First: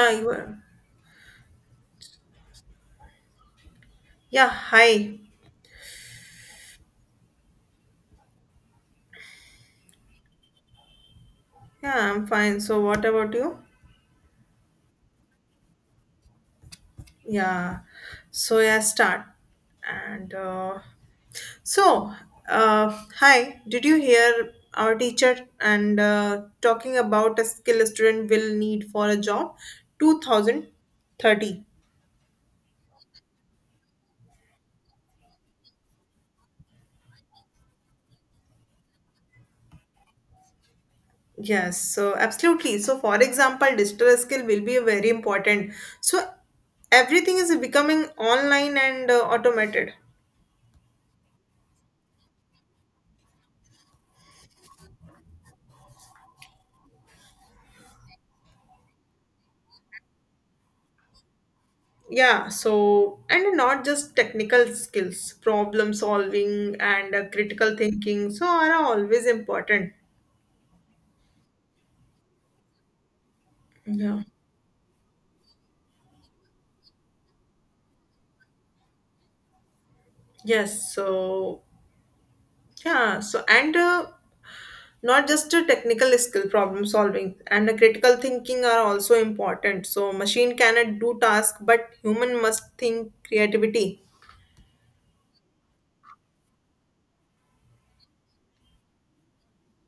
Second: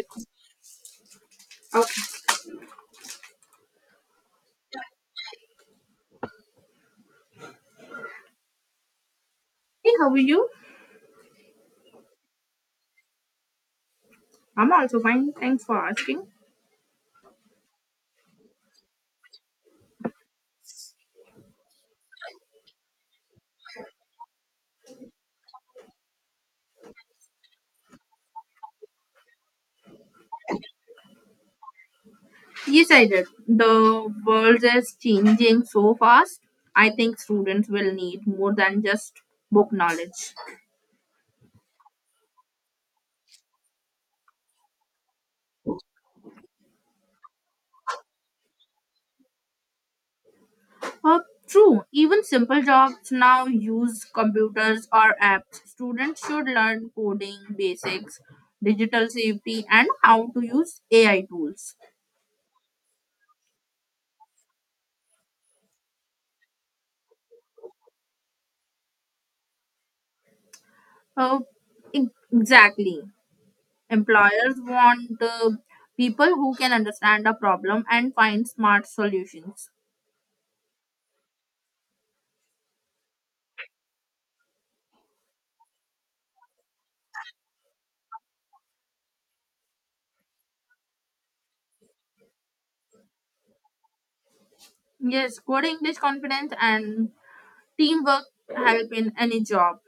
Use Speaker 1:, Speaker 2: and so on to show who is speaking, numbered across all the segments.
Speaker 1: Yeah, you are.
Speaker 2: Okay.
Speaker 1: Yeah, hi. Yeah,
Speaker 2: Hey, how are you?
Speaker 1: I'm fine. So, what about you?
Speaker 2: I'm also fine. Thanks for asking.
Speaker 1: Yeah. So, yeah, start. And so, hi. Did you hear our teacher and talking about a skill a student will need for a job? 2030.
Speaker 2: Yes, I did. The world is changing so fast. I think students will need more than just book knowledge.
Speaker 1: Yes, so absolutely. So, for example, digital skill will be very important. So, everything is becoming online and automated.
Speaker 2: Uh, True, even simple jobs now use computers or apps. Students should learn coding basics, digital safety, and how to use AI tools.
Speaker 1: Yeah, so and not just technical skills, problem solving and critical thinking, so are always important.
Speaker 2: Uh, e- exactly.
Speaker 1: Yeah.
Speaker 2: Employers want people who can understand a problem and find smart solutions.
Speaker 1: Yes, so yeah, so and not just a technical skill, problem solving and the critical thinking are also important, so machine cannot do task, but human must think creativity.
Speaker 2: Yes, good English confidence and teamwork help in any job.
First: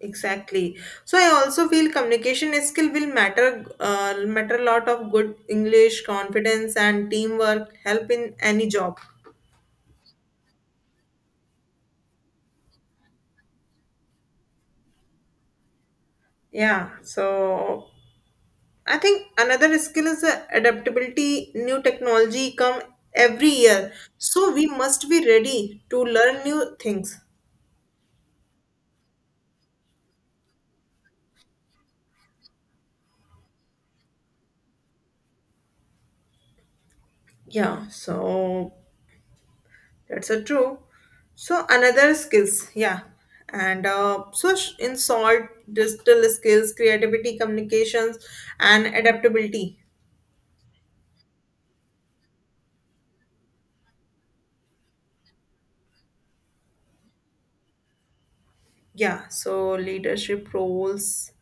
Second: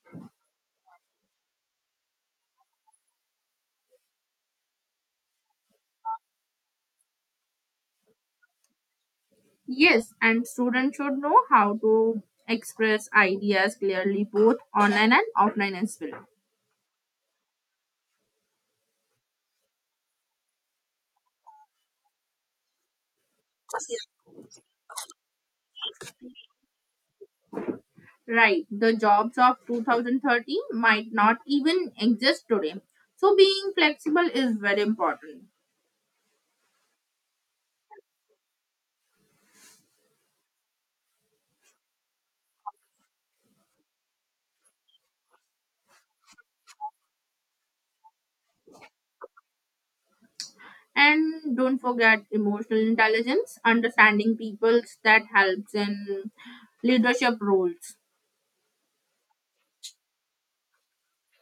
Speaker 1: Exactly. So I also feel communication skill will matter a lot of good English, confidence and teamwork help in any job.
Speaker 2: Yes, and students should know how to express ideas clearly both online and offline as well.
Speaker 1: Yeah. So I think another skill is adaptability. New technology come every year. So we must be ready to learn new things.
Speaker 2: Right, the jobs of 2030 might not even exist today. So being flexible is very important.
Speaker 1: Yeah. So that's a true. So another skills, yeah, and so in salt, digital skills, creativity, communications, and adaptability.
Speaker 2: And don't forget emotional intelligence, understanding peoples that helps in leadership roles
Speaker 1: Yeah, so leadership roles.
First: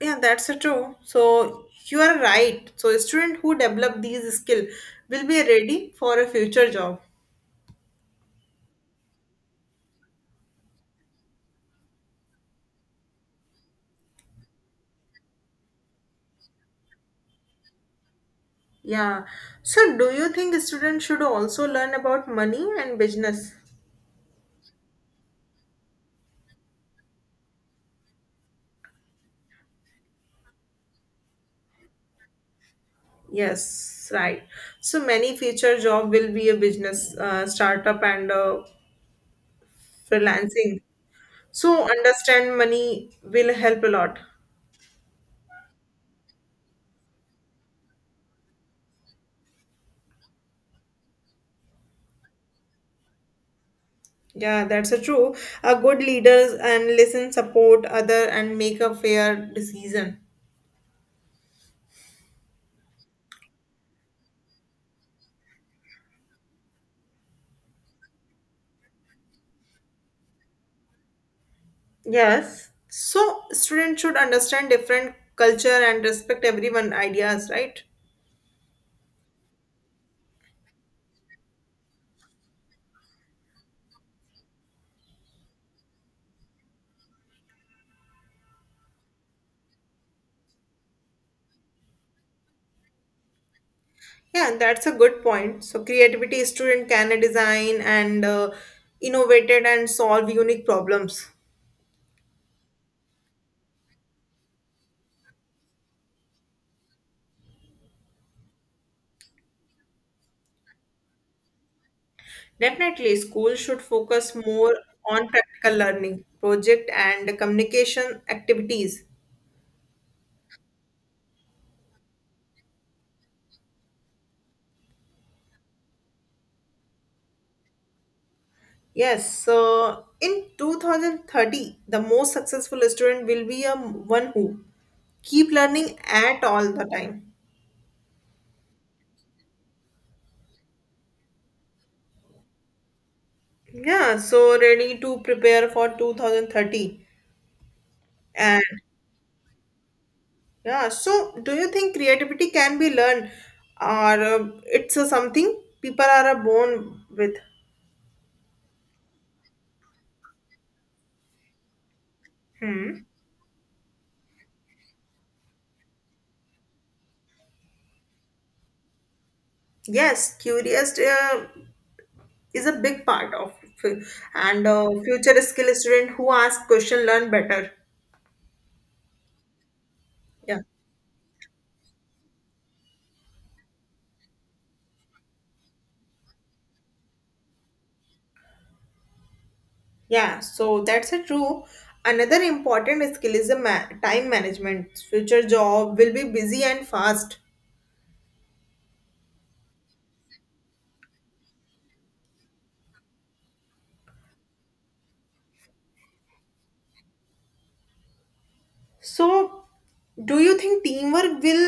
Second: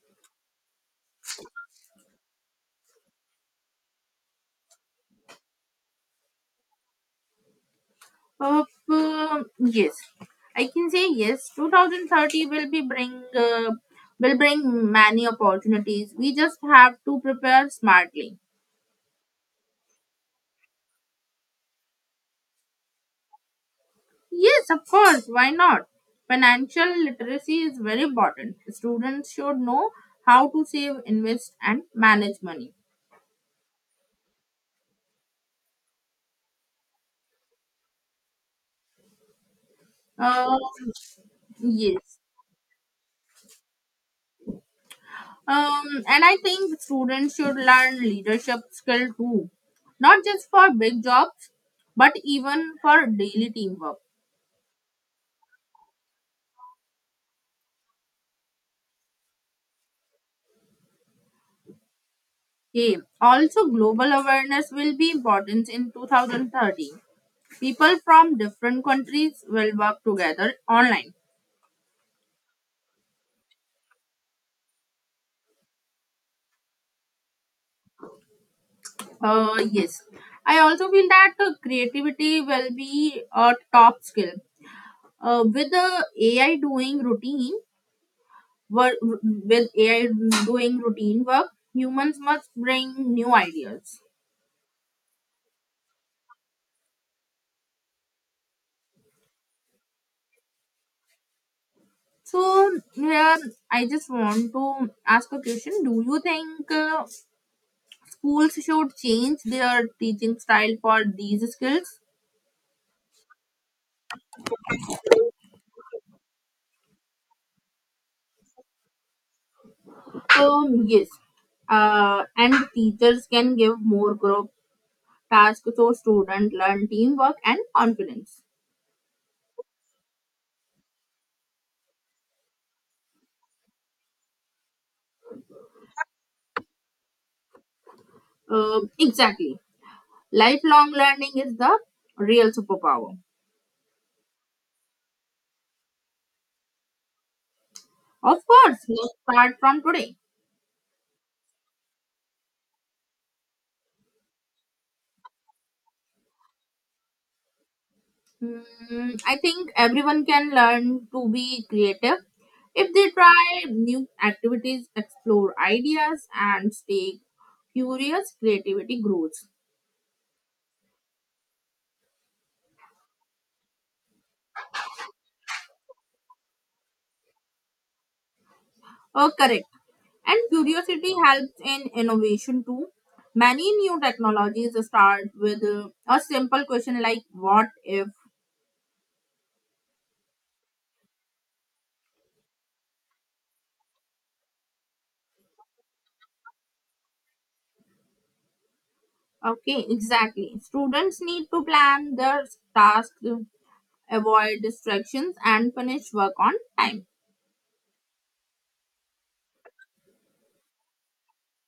Speaker 1: Yeah, that's a true. So you are right. So a student who develop these skill will be ready for a future job.
Speaker 2: uh, yes, I can say yes 2030 will be bring will bring many opportunities. We just have to prepare smartly.
Speaker 1: Yeah. So do you think students should also learn about money and business?
Speaker 2: Yes, of course, why not? Financial literacy is very important. Students should know how to save, invest and manage money
Speaker 1: Yes, right. So many future job will be a business startup and
Speaker 2: uh,
Speaker 1: freelancing. So
Speaker 2: yes.
Speaker 1: understand money will help a lot.
Speaker 2: And I think students should learn leadership skill too, not just for big jobs, but even for daily teamwork.
Speaker 1: Yeah, that's a true. A good leaders and listen, support other, and make a fair decision.
Speaker 2: Okay. Also, global awareness will be important in 2030. People from different countries will work together online.
Speaker 1: Yes. So students should understand different culture and respect everyone ideas, right?
Speaker 2: Yes. I also feel that creativity will be a top skill. Uh, with the AI doing routine, Wor- with AI doing routine work, humans must bring new ideas.
Speaker 1: Yeah, that's a good point. So creativity student can design and innovated and solve unique problems.
Speaker 2: So here, I just want to ask a question. Do you think schools should change their teaching style for these skills?
Speaker 1: Definitely, schools should focus more on practical learning, project and communication activities.
Speaker 2: Yes. And teachers can give more group tasks so students learn teamwork and confidence.
Speaker 1: Yes, so in 2030, the most successful student will be a one who keep learning at all the time.
Speaker 2: Exactly. Lifelong learning is the real superpower.
Speaker 1: Yeah, so ready to prepare for 2030.
Speaker 2: Of
Speaker 1: And
Speaker 2: course, let's start from today.
Speaker 1: yeah, so do you think creativity can be learned or it's a something people are born with?
Speaker 2: Mm, I think everyone can learn to be creative if they try new activities, explore ideas, and stay curious. Creativity grows.
Speaker 1: Yes, curious is a big part of and future skill student who ask question learn better.
Speaker 2: Oh, correct. And
Speaker 1: Yeah.
Speaker 2: curiosity helps in innovation too. Many new technologies start with a simple question like what if?
Speaker 1: Yeah, so that's a true. Another important skill is the time management future job will be busy and fast.
Speaker 2: Okay, exactly. Students need to plan their tasks, avoid distractions, and finish work on time.
Speaker 1: So do you think teamwork will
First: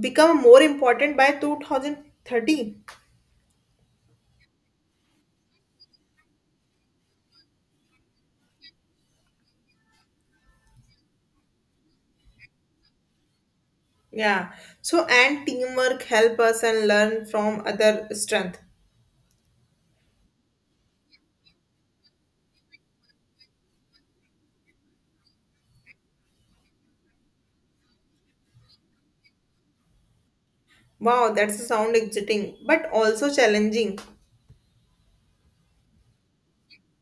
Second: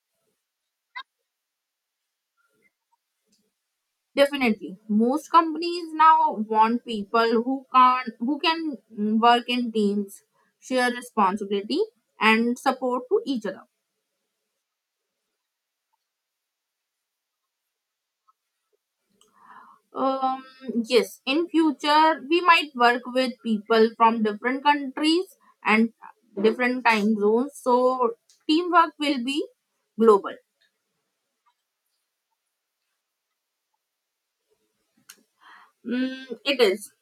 Speaker 1: become more important by 2030?
Speaker 2: Definitely, most companies now want people who can mm, work in teams, share responsibility, and support to each other.
Speaker 1: Yeah, so and teamwork help us and learn from other strength.
Speaker 2: Um, yes, in future we might work with people from different countries and different time zones, so teamwork will be global.
Speaker 1: Wow, that's a sound exciting but also challenging.
Speaker 2: Mm, it is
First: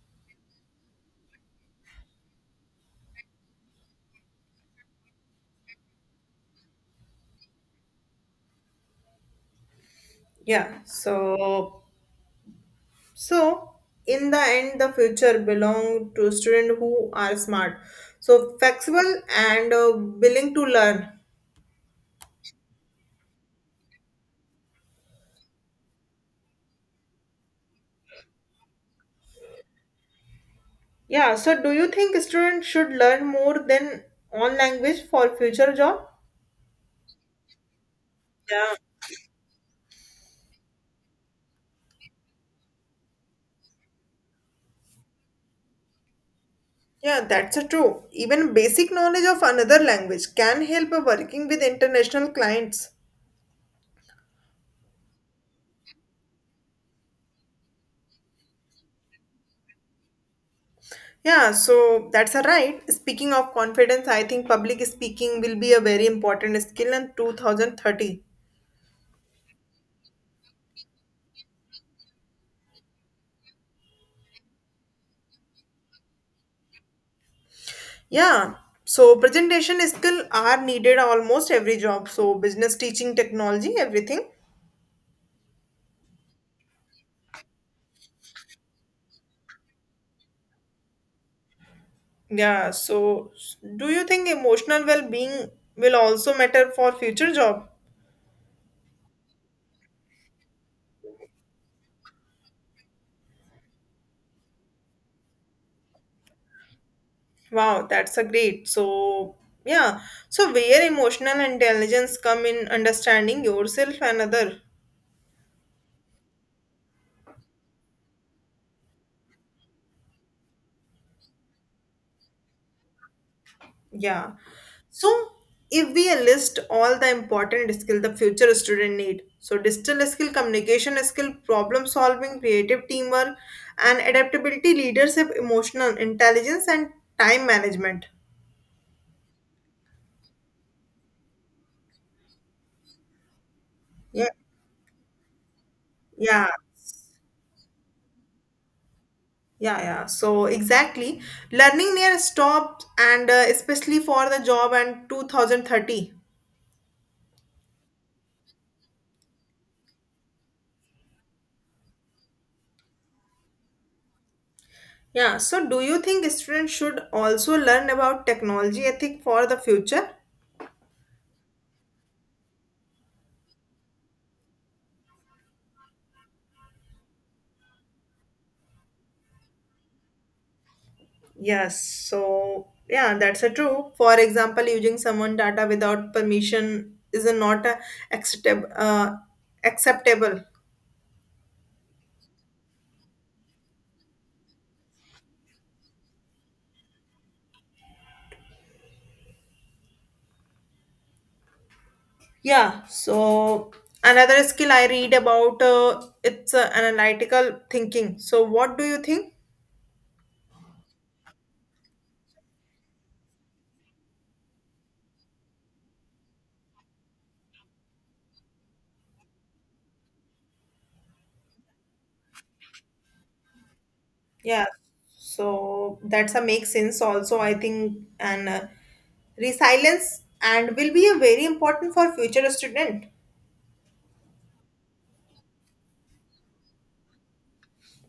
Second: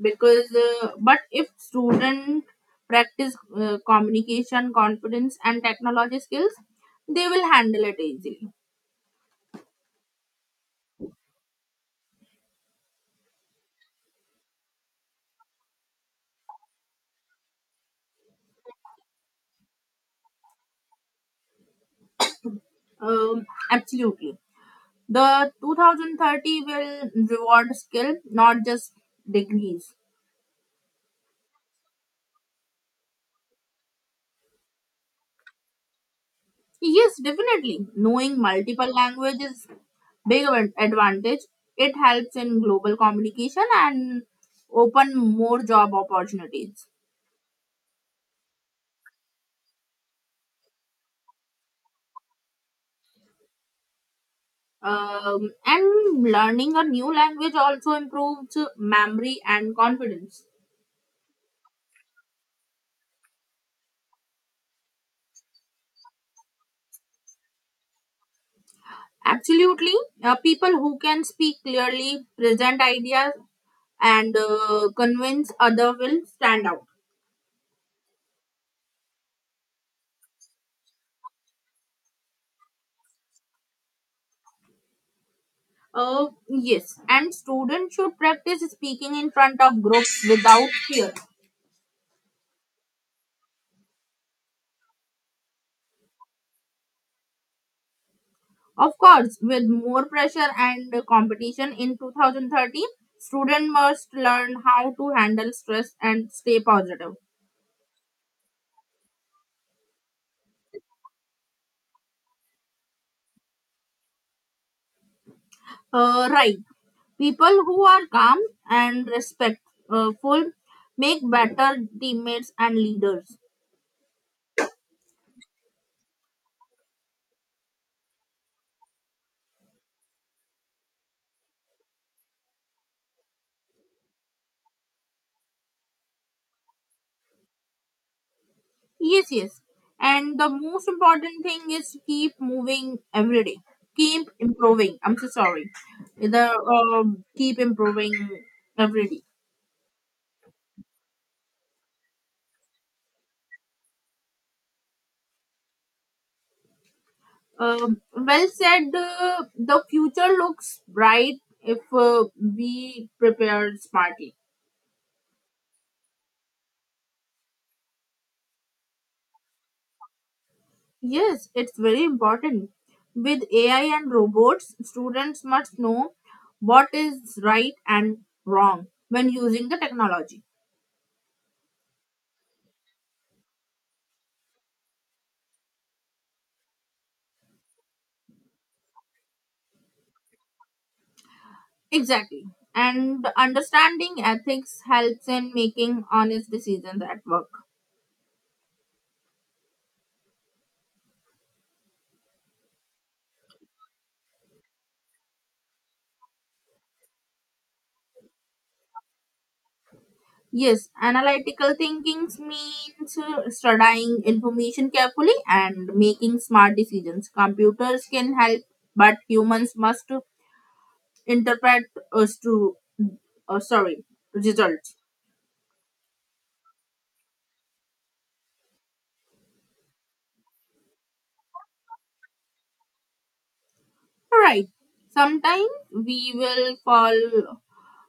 Speaker 2: because, but if student practice communication, confidence, and technology skills, they will handle it easily.
Speaker 1: Yeah, so in the end, the future belong to students who are smart, so flexible and willing to learn.
Speaker 2: Um, absolutely. The 2030 will reward skill, not just degrees.
Speaker 1: Yeah. So, do you think students should learn more than one language for future job?
Speaker 2: Yes, definitely. Knowing
Speaker 1: Yeah.
Speaker 2: multiple languages big advantage. It helps in global communication and open more job opportunities.
Speaker 1: Yeah, that's a true. Even basic knowledge of another language can help a working with international clients.
Speaker 2: And learning a new language also improves memory and confidence.
Speaker 1: Yeah, so that's a right. Speaking of confidence, I think public speaking will be a very important skill in 2030.
Speaker 2: Absolutely, people who can speak clearly, present ideas, and convince other will stand out.
Speaker 1: Yeah. So presentation skill are needed almost every job. So business teaching, technology, everything.
Speaker 2: Yes, and students should practice speaking in front of groups without fear.
Speaker 1: Yeah. So do you think emotional well-being will also matter for future job?
Speaker 2: Of course, with more pressure and competition in 2030, students must learn how to handle stress and stay positive.
Speaker 1: Wow, that's a great. So yeah. So where emotional intelligence come in understanding yourself and other.
Speaker 2: Right. People who are calm and respectful make better teammates and leaders.
Speaker 1: Yeah. So if we list all the important skill the future student need, so digital skill, communication skill, problem solving, creative teamwork, and adaptability, leadership, emotional intelligence, and time management.
Speaker 2: Yes, yes. And the most important thing is keep moving every day.
Speaker 1: Yeah.
Speaker 2: Keep improving. I'm so sorry. The
Speaker 1: Yeah.
Speaker 2: keep improving every day.
Speaker 1: Yeah, yeah. So exactly, learning near stopped, and especially for the job and 2030.
Speaker 2: Um, well said. The future looks bright if we prepare smartly.
Speaker 1: Yeah. So do you think students should also learn about technology ethic for the future?
Speaker 2: Yes, it's very important. With AI and robots, students must know what is right and wrong when using the technology.
Speaker 1: Yes, so yeah, that's a true. For example, using someone data without permission is a not a acceptable. Acceptable.
Speaker 2: Exactly. And understanding ethics helps in making honest decisions at work.
Speaker 1: Yeah. So another skill I read about it's analytical thinking. So what do you think?
Speaker 2: Yes, analytical thinking means studying information carefully and making smart decisions. Computers can help, but humans must interpret us to, uh, sorry,
Speaker 1: Yeah.
Speaker 2: results.
Speaker 1: So that's a make sense also I think and resilience and will be a very important for future student.
Speaker 2: Right. Sometimes we will fall,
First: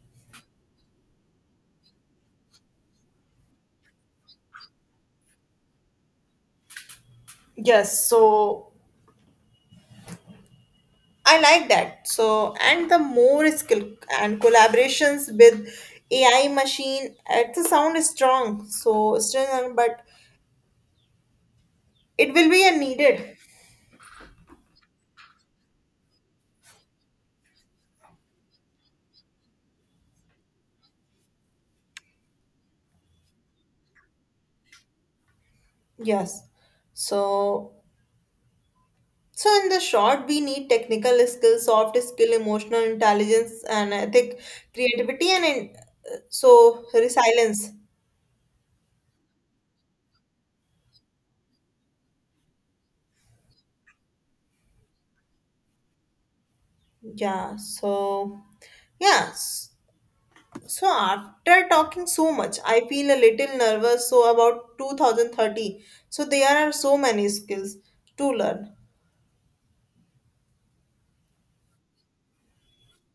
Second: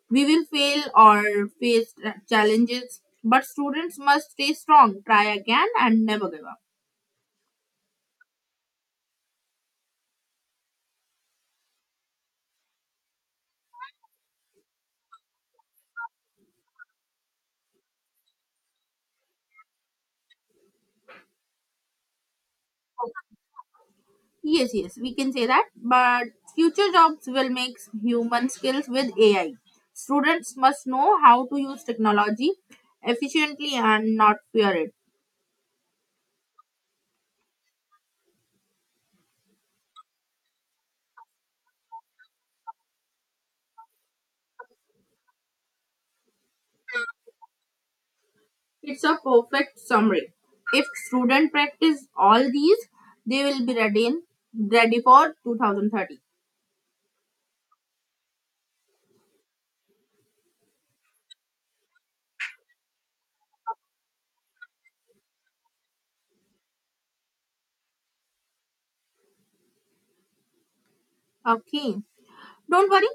Speaker 2: we will fail or face challenges, but students must stay strong, try again, and never give up.
Speaker 1: Yes. So I like that. So, and the more skill and collaborations with AI machine, it's a sound is strong. So, strong, but it will be a needed.
Speaker 2: Yes, yes, we can say that. But future jobs will mix human skills with AI. Students must know how to use technology efficiently and not fear it.
Speaker 1: Yes. So, so in the short, we need technical skills, soft skill, emotional intelligence, and ethic, creativity, and in, so resilience.
Speaker 2: It's a perfect summary. If students practice all these, they will be ready for 2030.
Speaker 1: Yeah. So, yes. So after talking so much, I feel a little nervous. So about 2030, so there are so many skills to learn.
Speaker 2: Okay. Don't worry,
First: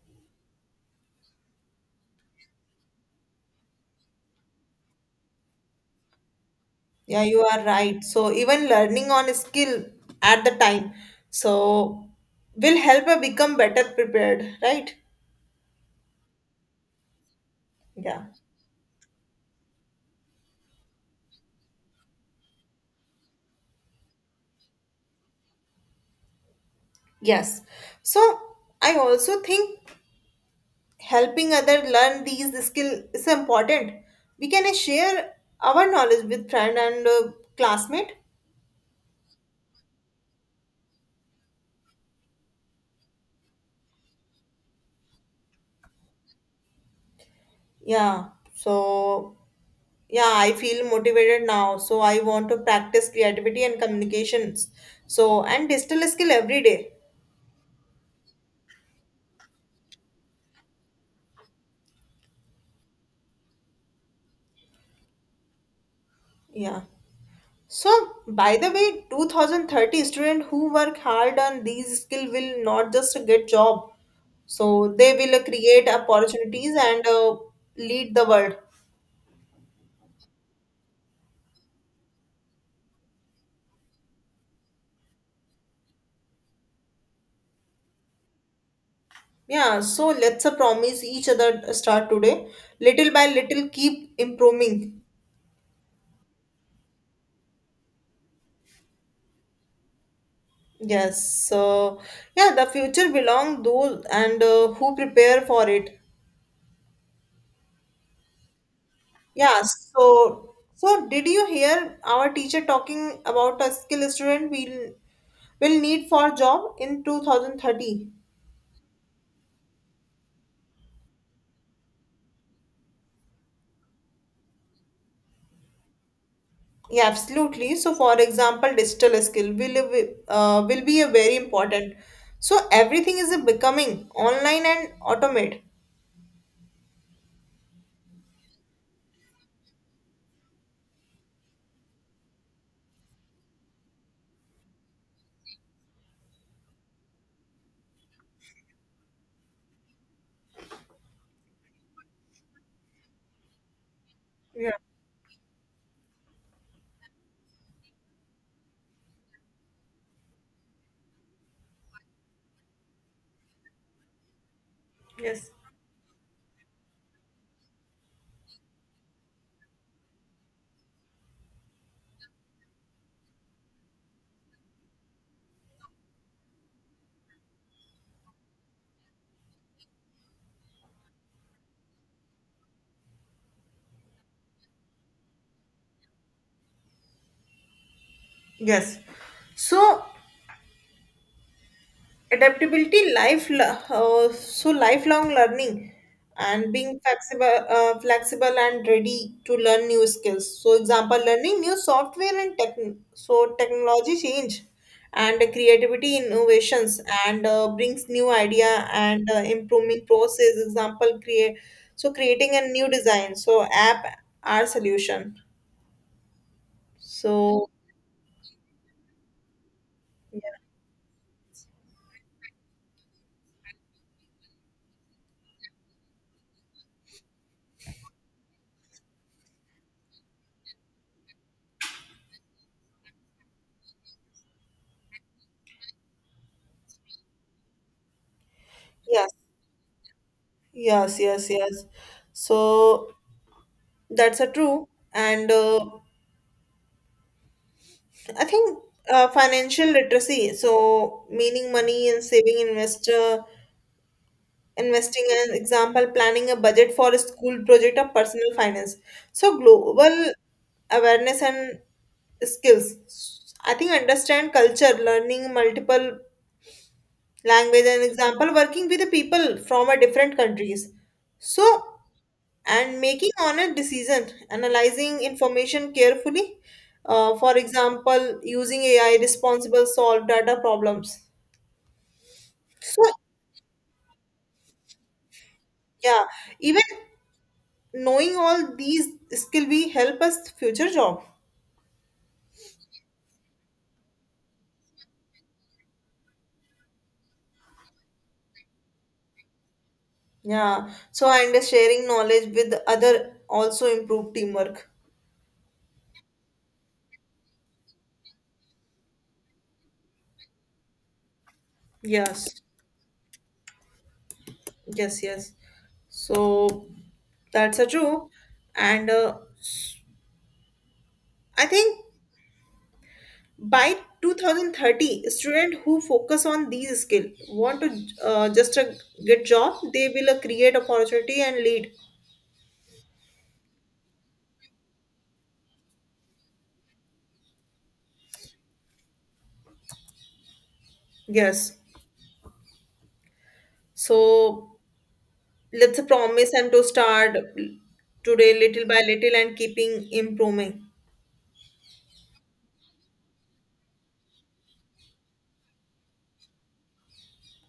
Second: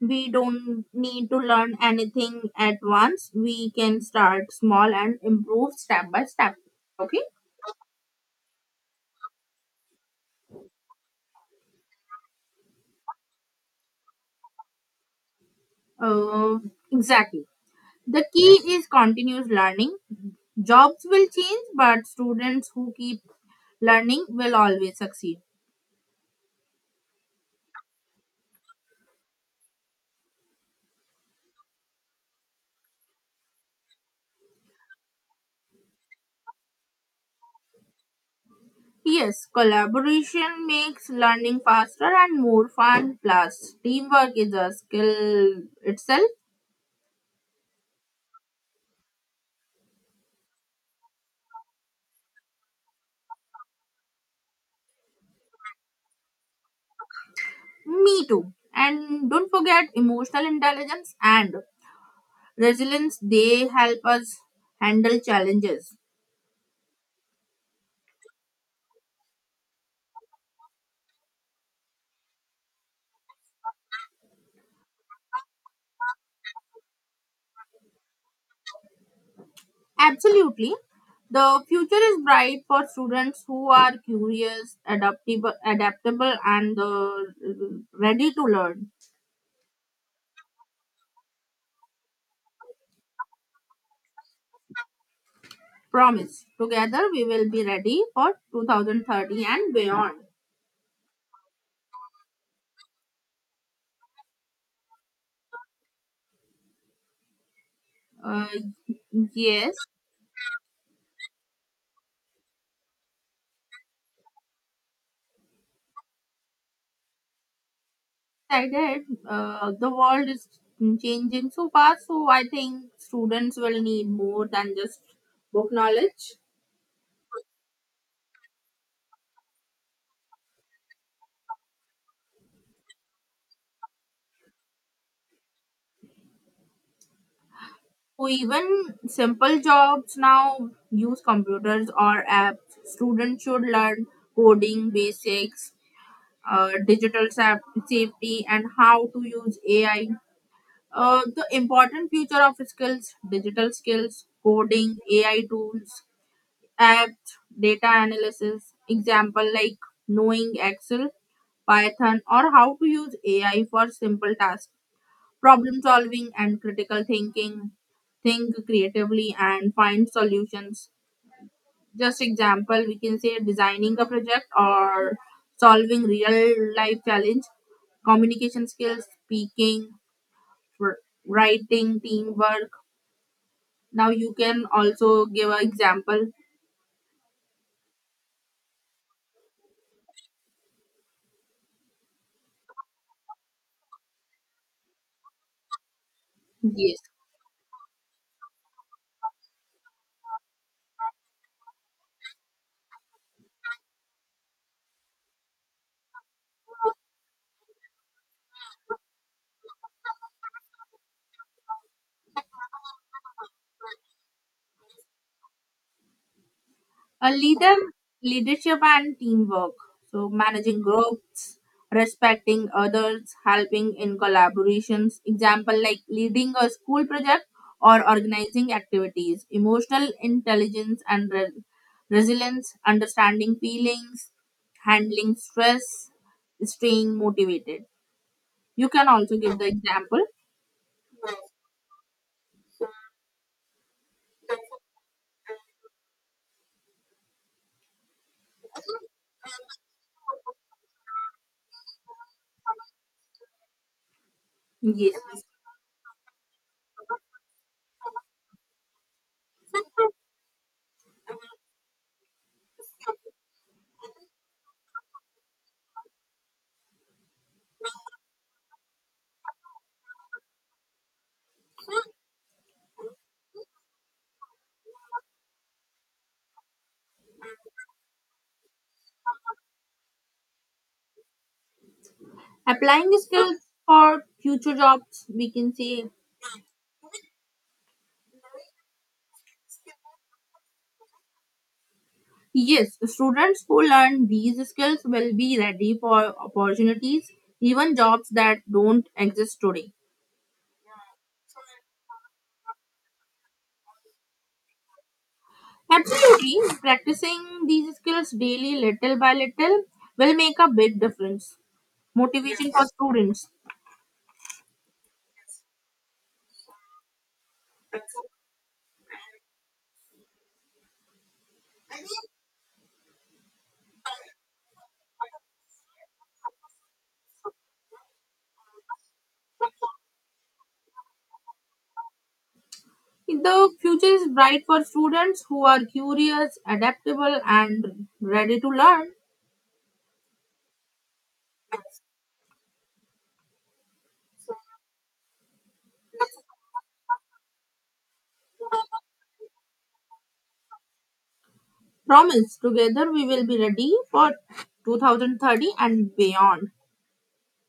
Speaker 2: we don't need to learn anything at once. We can start small and improve step by step.
Speaker 1: Yeah,
Speaker 2: Okay?
Speaker 1: you are right. So even learning on a skill at the time, so will help her become better prepared, right?
Speaker 2: Uh, exactly.
Speaker 1: Yeah.
Speaker 2: The key is continuous learning. Jobs will change, but students who keep learning will always succeed.
Speaker 1: Yes. So I also think helping other learn these skill is important. We can share our knowledge with friend and classmate.
Speaker 2: Yes, collaboration makes learning faster and more fun. Plus, teamwork is a skill itself.
Speaker 1: Yeah, so yeah, I feel motivated now. So I want to practice creativity and communications. So and digital skill every day.
Speaker 2: Me too. And don't forget emotional intelligence and resilience. They help us handle challenges.
Speaker 1: Yeah. So by the way, 2030 student who work hard on these skill will not just get job. So they will create opportunities and lead the world.
Speaker 2: Absolutely, the future is bright for students who are curious, adaptable and ready to learn.
Speaker 1: Yeah, so let's promise each other start today. Little by little, keep improving.
Speaker 2: Promise, together we will be ready for 2030 and beyond.
Speaker 1: Yes, so yeah, the future belong those and who prepare for it.
Speaker 2: uh,
Speaker 1: Yeah,
Speaker 2: yes,
Speaker 1: so did you hear our teacher talking about a skill student will need for job in 2030?
Speaker 2: I did. The world is changing so fast, so I think students will need more than just book knowledge.
Speaker 1: Yeah, absolutely. So, for example, digital skill will be a very important. So everything is becoming online and automate.
Speaker 2: Who, even simple jobs now use computers or apps. Students should learn coding basics, uh, digital saf- safety, and how to use AI. The important future of skills: digital skills,
Speaker 1: Yeah.
Speaker 2: coding, AI tools, apps, data analysis. Example like knowing Excel, Python, or how to use AI for simple tasks.
Speaker 1: Yes.
Speaker 2: Problem solving and critical thinking, think creatively and find solutions. Just example, we can say designing a project or solving real life challenge. Communication skills: speaking, writing, teamwork. Now you can also give an example.
Speaker 1: Yes. So adaptability so lifelong learning and being
Speaker 2: Yes.
Speaker 1: flexible and ready to learn new skills, so example learning new software and tech, so technology change and creativity innovations and brings new idea and improving process example create, so creating a new design so app our solution
Speaker 2: A
Speaker 1: so.
Speaker 2: leadership and teamwork. So managing groups, respecting others, helping in collaborations. Example like leading a school project or organizing activities. Emotional intelligence and resilience, understanding feelings, handling stress, staying motivated. You can
Speaker 1: Yes,
Speaker 2: also give the example.
Speaker 1: yes, yes, yes, so that's a true. And I think financial literacy, so meaning money and saving investor, investing
Speaker 2: Yes.
Speaker 1: and example, planning a budget for a school project or personal finance. So global awareness and skills. I think understand culture, learning multiple language and example working with the people from a different countries, so and making honest decision analyzing information carefully, for example using ai responsible solve data problems, so
Speaker 2: Applying skills for future jobs, we can say
Speaker 1: yeah even knowing all these skill will help us future job.
Speaker 2: yes, students who learn these skills will be ready for opportunities, even jobs that don't exist today.
Speaker 1: Yeah, so and sharing knowledge with other also improve teamwork.
Speaker 2: Absolutely, practicing these skills daily, little by little, will make a big difference.
Speaker 1: Yes.
Speaker 2: Motivation for yes students.
Speaker 1: Yes, yes. So that's a true. And I think by 2030, students who focus on these skills want to just a get job, they will create opportunity and lead.
Speaker 2: The future is bright for students who are curious, adaptable, and ready to learn.
Speaker 1: Yes. So let's promise and to start today little by little and keeping improving.
Speaker 2: Promise, together we will be ready for 2030 and beyond.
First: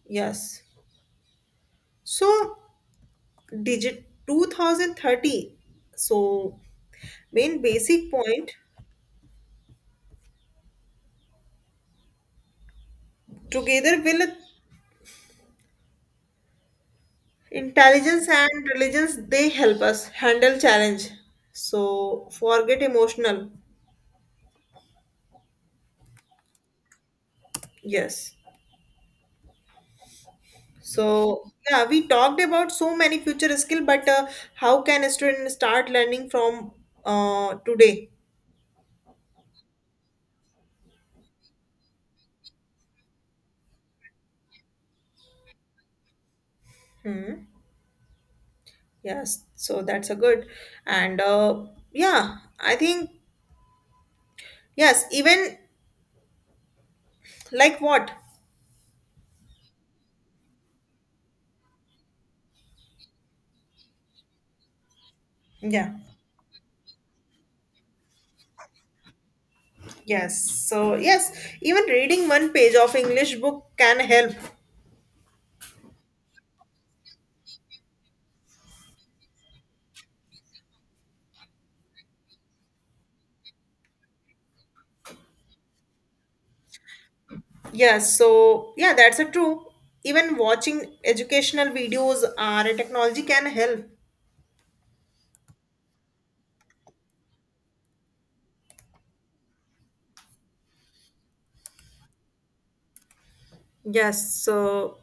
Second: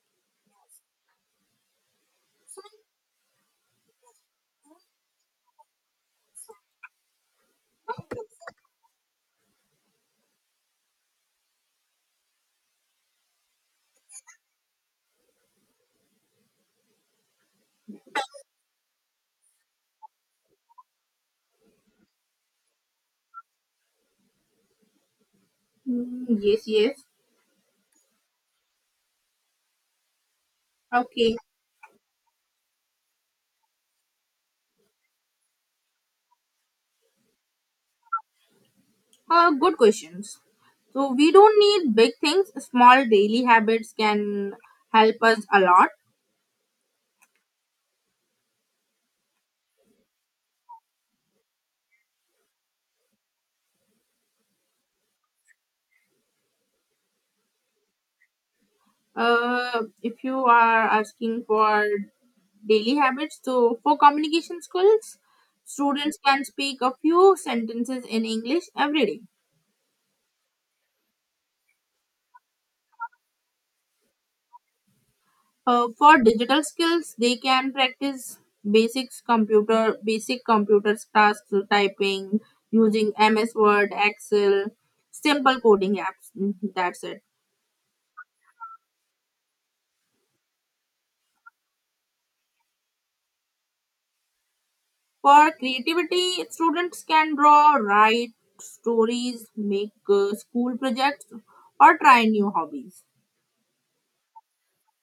Speaker 1: Yes. So digit 2030. So main basic point together will intelligence and religions they help us handle challenge so forget emotional.
Speaker 2: Mm, yes, yes.
Speaker 1: Yes,
Speaker 2: Okay.
Speaker 1: so yeah, we talked about so many future skill but how can a student start learning from today?
Speaker 2: Good questions. So we don't need big things. Small daily habits can help us a lot.
Speaker 1: Hmm. Yes, so that's a good. And yeah, I think yes even like what.
Speaker 2: If you are asking for daily habits, so for communication skills,
Speaker 1: Yeah,
Speaker 2: students can speak a few sentences in English every day.
Speaker 1: yes, so yes, even reading one page of english book can help.
Speaker 2: For digital skills, they can practice basic computer tasks, so typing using MS Word, Excel, simple coding apps. Mm, that's it.
Speaker 1: Yeah, so yeah, that's a true. Even watching educational videos or a technology can help.
Speaker 2: For creativity, students can draw, write stories, make school projects, or try new hobbies.
Speaker 1: Yes, so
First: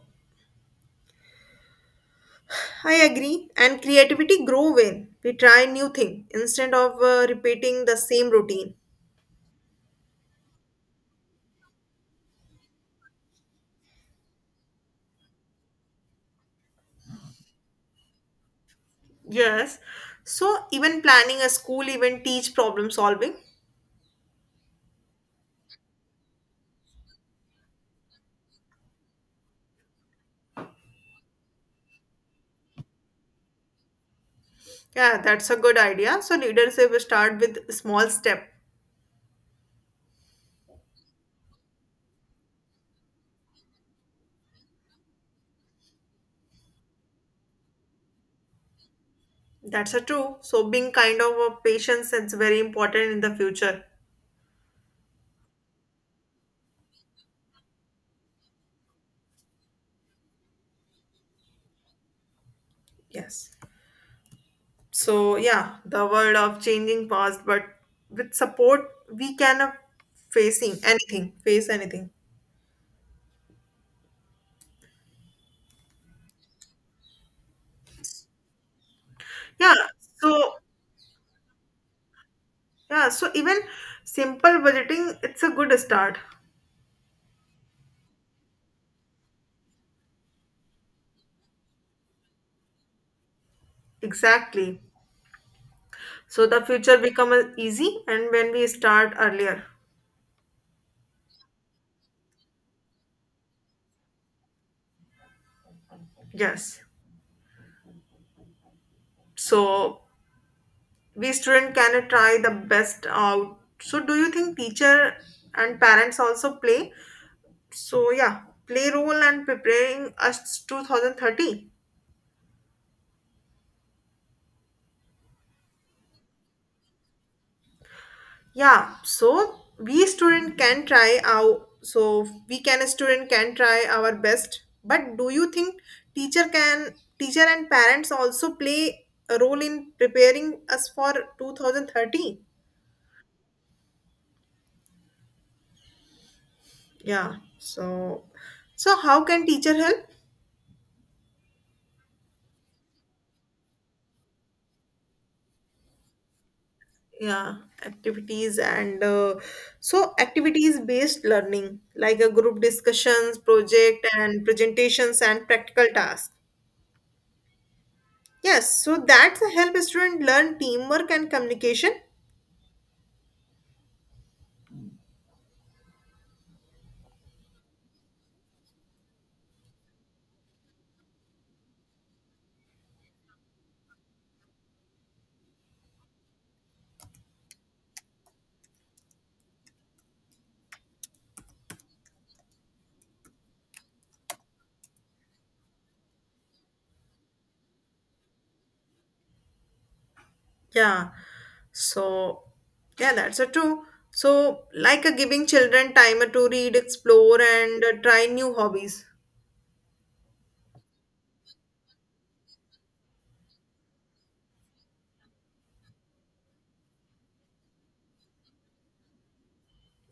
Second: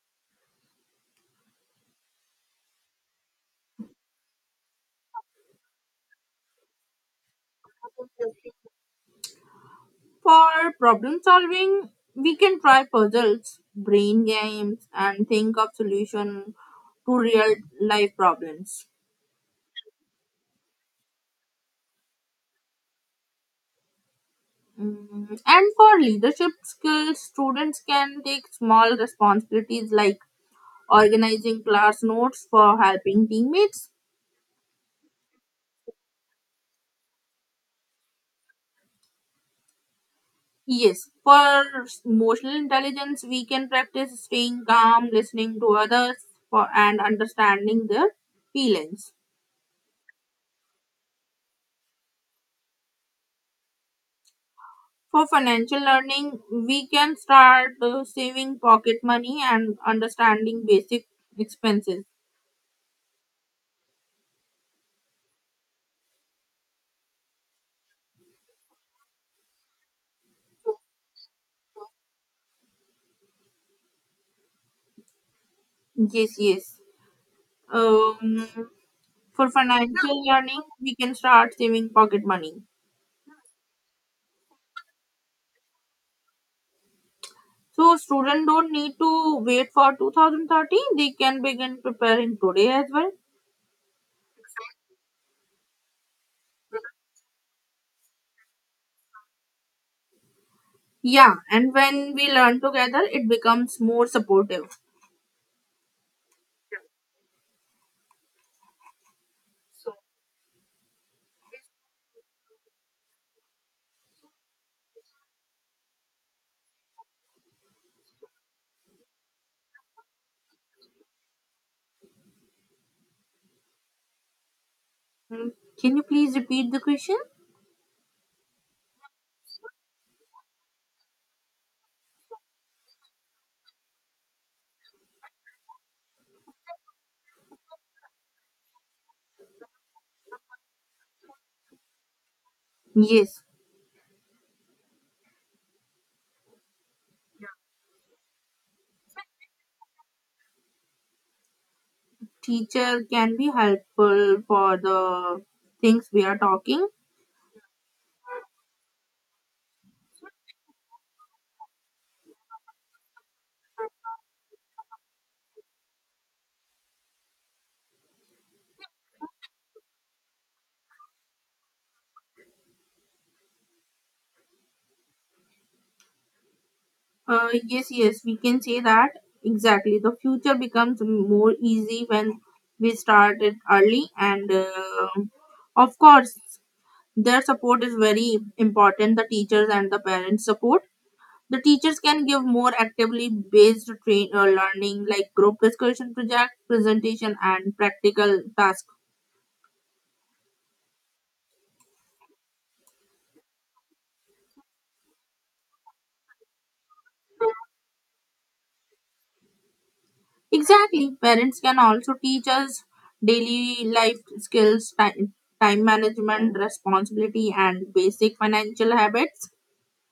Speaker 1: I agree. And creativity grow when we try new thing instead of repeating the same routine.
Speaker 2: For problem solving, we can try puzzles, brain games, and think of solution to real life problems.
Speaker 1: Yes. So even planning a school event teach problem solving.
Speaker 2: Mm, and for leadership skills, students can take small responsibilities like organizing class notes for helping teammates.
Speaker 1: Yeah, that's a good idea. So leadership start with small step.
Speaker 2: Yes, for emotional intelligence, we can practice staying calm, listening to others, for, and understanding their feelings.
Speaker 1: That's a true. So being kind of a patience is very important in the future.
Speaker 2: For financial learning, we can start saving pocket money and understanding basic expenses.
Speaker 1: Yes, so yeah the world of changing past but with support we can facing anything face anything.
Speaker 2: Yes, yes. Um, for
Speaker 1: Yeah,
Speaker 2: financial
Speaker 1: so
Speaker 2: learning, we can start saving pocket money.
Speaker 1: yeah, so even simple budgeting it's a good start.
Speaker 2: So students don't need to wait for 2030. They can begin preparing today as well.
Speaker 1: Exactly, so the future becomes easy and when we start earlier.
Speaker 2: Yeah, and when we learn together, it becomes more supportive.
Speaker 1: Yes. So we student can try the best out, so do you think teacher and parents also play so yeah play role and preparing us 2030?
Speaker 2: Can you please repeat the question?
Speaker 1: Yeah, so we student can try our so we can student can try our best. But do you think teacher can teacher and parents also play a role in preparing us for 2030?
Speaker 2: Yes,
Speaker 1: Yeah. So how can teacher help?
Speaker 2: teacher can be helpful for the things we are talking.
Speaker 1: Yeah, activities and so activities based learning like a group discussions, project and presentations and practical tasks. Yes, so that's a help student learn teamwork and communication.
Speaker 2: Yes, yes, we can say that exactly. The future becomes more easy when we start it early, and of course, their support is very important. The teachers and the parents' support. The teachers can give more actively based train learning like group discussion, project presentation and practical tasks.
Speaker 1: Yeah. So yeah, that's a true. So like a giving children time to read, explore, and try new hobbies.
Speaker 2: Exactly, parents can also teach us daily life skills: time management, responsibility and basic financial habits.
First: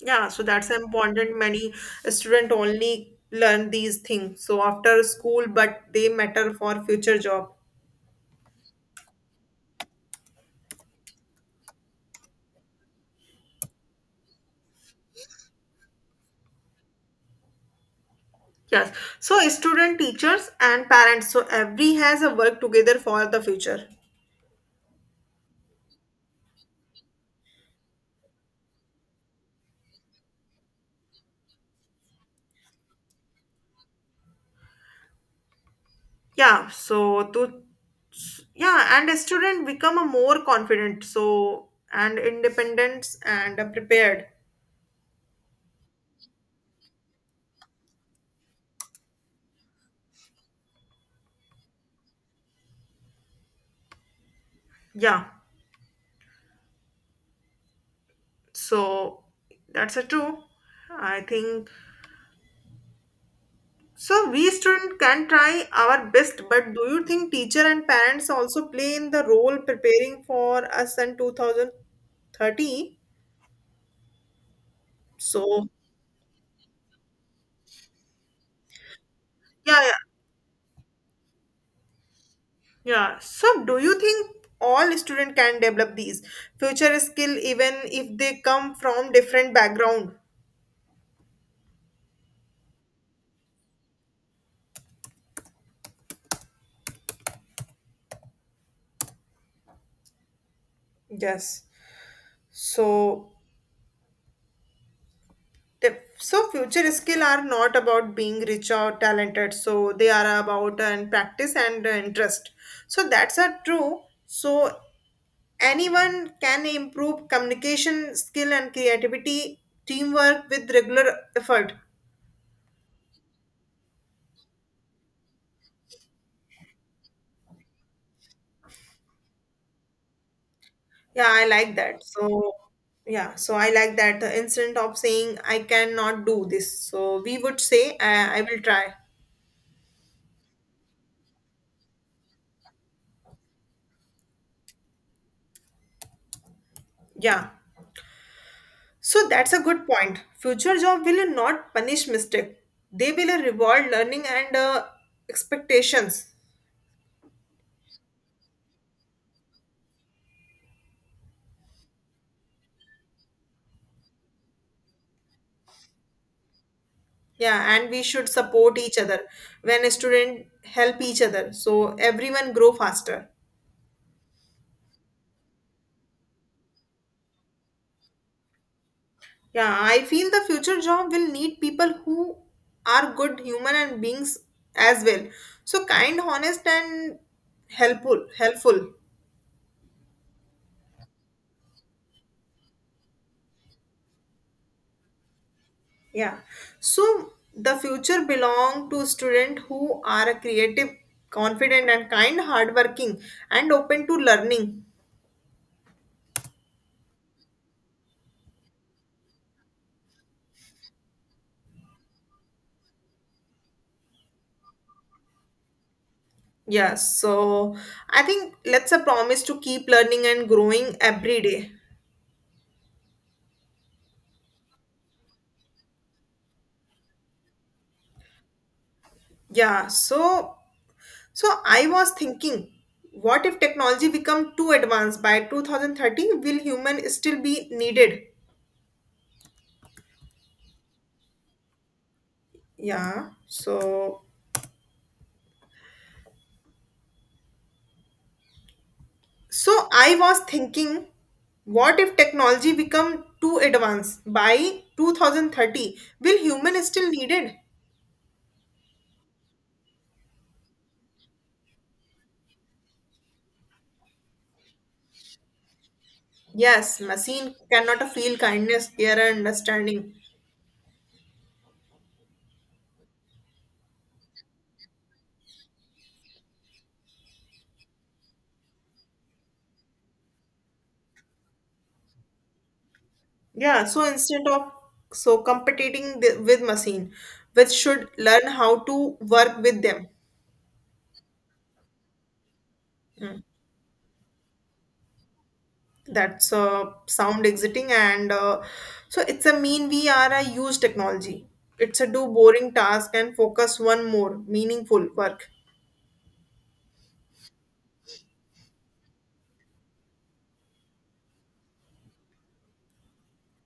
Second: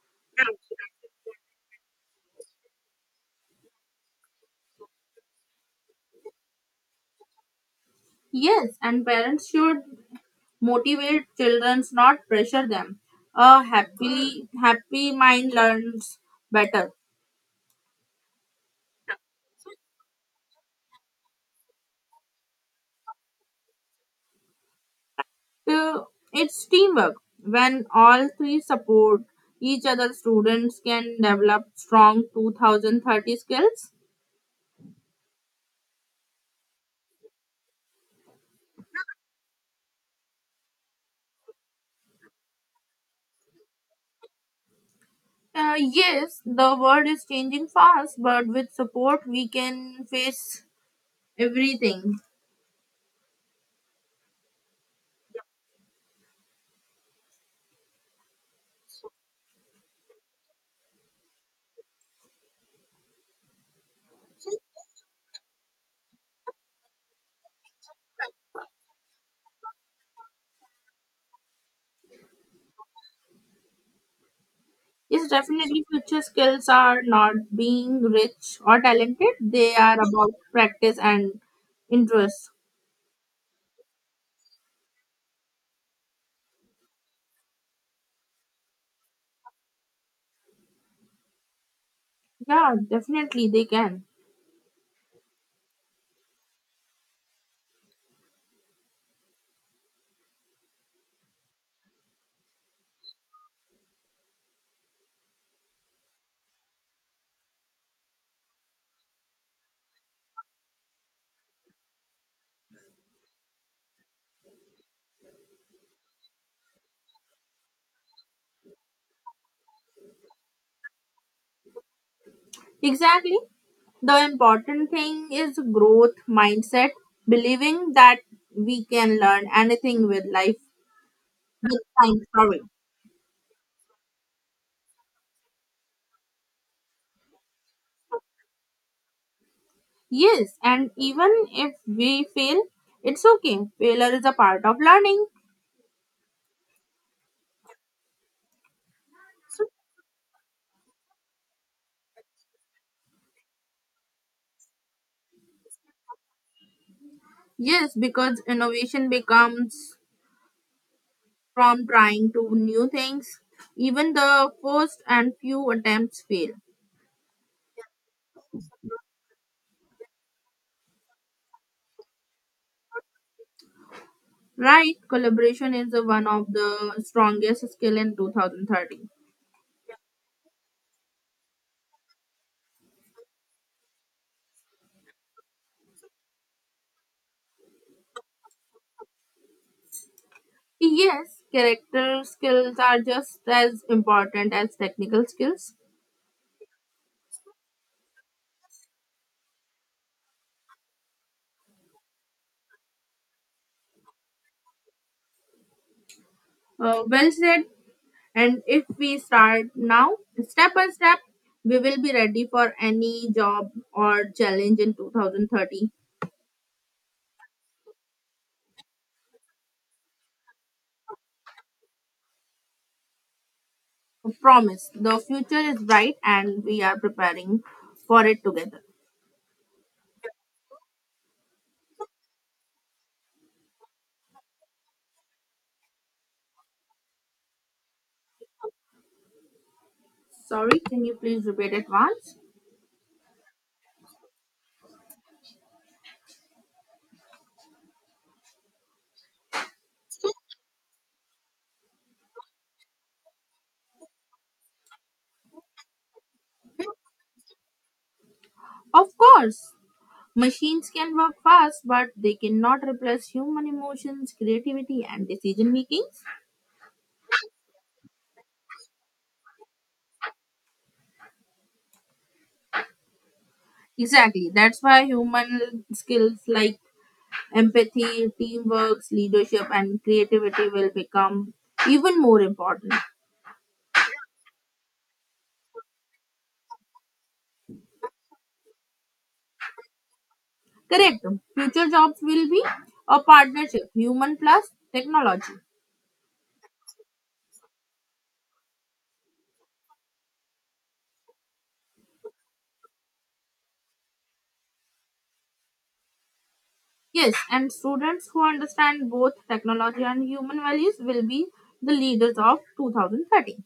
Speaker 1: Yeah, so that's important. Many student only learn these things. So after school, but they matter for future job.
Speaker 2: Yes, and parents should motivate children, not pressure them. A happily happy mind learns better.
Speaker 1: Yes. So student, teachers, and parents. So every has a work together for the future.
Speaker 2: So it's teamwork. When all three support each other, students can develop strong 2030 skills.
Speaker 1: Yeah. So to yeah and a student become a more confident so and independent and prepared.
Speaker 2: Yes, the world is changing fast, but with support, we can face everything.
Speaker 1: Yeah, so that's a true, I think, so we student can try our best but do you think teacher and parents also play in the role preparing for us in 2030,
Speaker 2: Yes,
Speaker 1: so
Speaker 2: definitely, future skills are not being rich or talented, they
Speaker 1: yeah yeah
Speaker 2: are about practice and interest.
Speaker 1: yeah, so do you think all student can develop these future skill even if they come from different background?
Speaker 2: Yeah, definitely, they can.
Speaker 1: Yes. So, the, so future skill are not about being rich or talented. So they are about and practice and interest. So that's a true. So anyone can improve communication skill and creativity, teamwork with regular effort.
Speaker 2: Exactly. The important thing is growth mindset, believing that we can learn anything with life
Speaker 1: Yeah, I like
Speaker 2: with
Speaker 1: that.
Speaker 2: time.
Speaker 1: So
Speaker 2: Sorry.
Speaker 1: yeah, so I like that the incident of saying I cannot do this. So we would say I will try.
Speaker 2: Yes, and even if we fail, it's okay. Failure is a part of learning.
Speaker 1: Yeah. So that's a good point. Future job will not punish mistake. They will reward learning and expectations.
Speaker 2: Yes, because innovation becomes from trying to new things. Even the first and few attempts fail.
Speaker 1: Yeah, and we should support each other. When a student help each other, so everyone grow faster.
Speaker 2: Right? Collaboration is the one of the strongest skill in 2030.
Speaker 1: Yeah, I feel the future job will need people who are good human and beings as well. So kind, honest, and helpful. Helpful.
Speaker 2: Yes, character skills are just as important as technical skills.
Speaker 1: Yeah. So the future belong to students who are creative, confident and kind, hardworking and open to learning.
Speaker 2: Well said. And if we start now, step by step, we will be ready for any job or challenge in 2030.
Speaker 1: Yeah. So I think let's a promise to keep learning and growing every day.
Speaker 2: Promise. The future is bright and we are preparing for it together.
Speaker 1: Yeah. So I was thinking, what if technology become too advanced by 2030? Will human still be needed?
Speaker 2: Sorry, can you please repeat it once?
Speaker 1: Yeah. So I was thinking, what if technology become too advanced by 2030? Will human still needed?
Speaker 2: Of course. Machines can work fast, but they cannot replace human emotions, creativity, and decision making.
Speaker 1: Yes, machine cannot feel kindness, care, and understanding.
Speaker 2: Exactly. That's why human skills like empathy, teamwork, leadership, and creativity will become even more important.
Speaker 1: Yeah, so instead of so competing with machine, which should learn how to work with them.
Speaker 2: Correct. Future jobs will be a
Speaker 1: Mm,
Speaker 2: partnership, human plus technology.
Speaker 1: that's sound exiting, and so it's a mean we are a use technology. It's a do boring task and focus one more meaningful work.
Speaker 2: Yes, and students who understand both technology and human values will be the leaders of 2030.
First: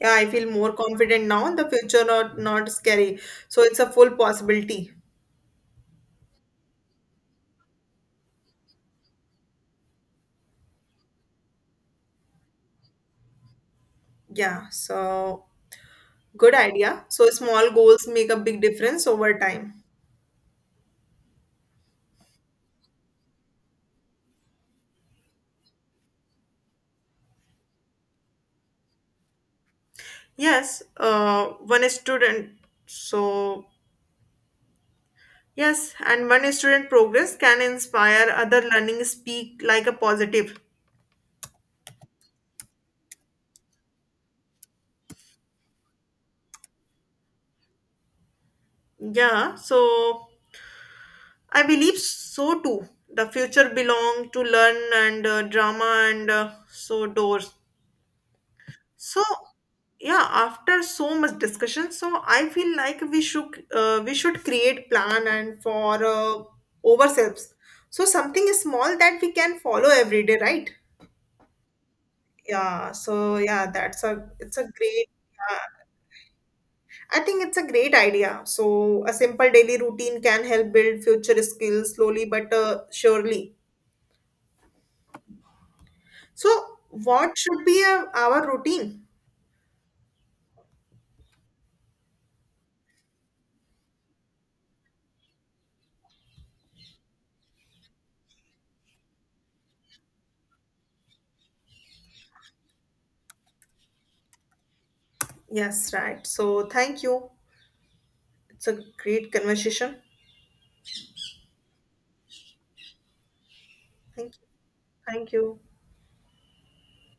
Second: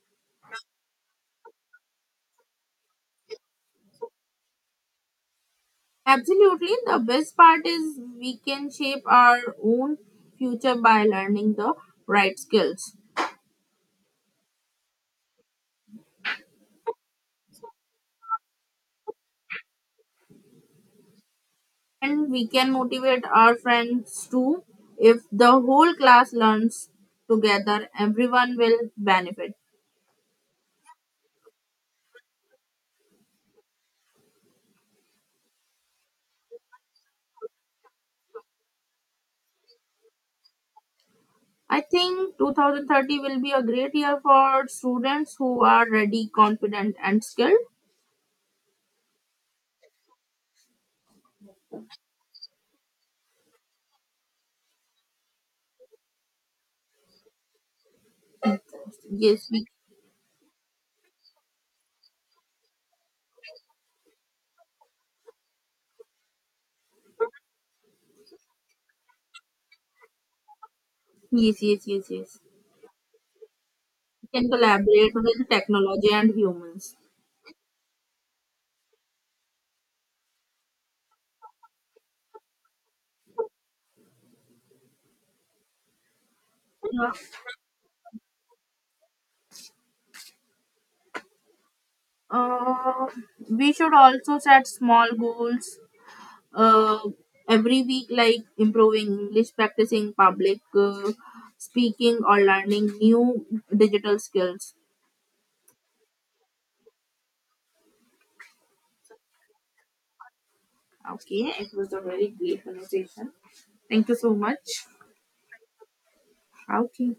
Speaker 1: Yeah, I feel more confident now. The future not scary. So it's a full possibility.
Speaker 2: Absolutely. The best part is we can shape our own future by learning the right skills.
Speaker 1: Yeah. So good idea. So small goals make a big difference over time.
Speaker 2: And we can motivate our friends too. If the whole class learns together, everyone will benefit.
Speaker 1: Yes. One student. So yes, and one student progress can inspire other learning speak like a positive.
Speaker 2: I think 2030 will be a great year for students who are ready, confident, and skilled.
Speaker 1: Yeah. So I believe so too. The future belong to learn and drama and so doors. So,
Speaker 2: Yes,
Speaker 1: yeah, after so much discussion, so I feel like we should create plan and for ourselves. So something is small that we can follow every day, right?
Speaker 2: yes, yes.
Speaker 1: Yeah. So yeah, that's a
Speaker 2: We can
Speaker 1: it's a great.
Speaker 2: collaborate with
Speaker 1: Uh,
Speaker 2: technology and humans.
Speaker 1: I think it's a great idea. So a simple daily routine can help build future skills slowly but surely. So what should be our routine?
Speaker 2: Uh, we should also set small goals uh, every week, like improving English, practicing public speaking, or learning new digital skills.
Speaker 1: Yes, right. So thank you. It's a great conversation.
Speaker 2: Okay, it was a very great conversation. Thank you so
Speaker 1: Thank you.
Speaker 2: much.
Speaker 1: Thank you.
Speaker 2: Okay.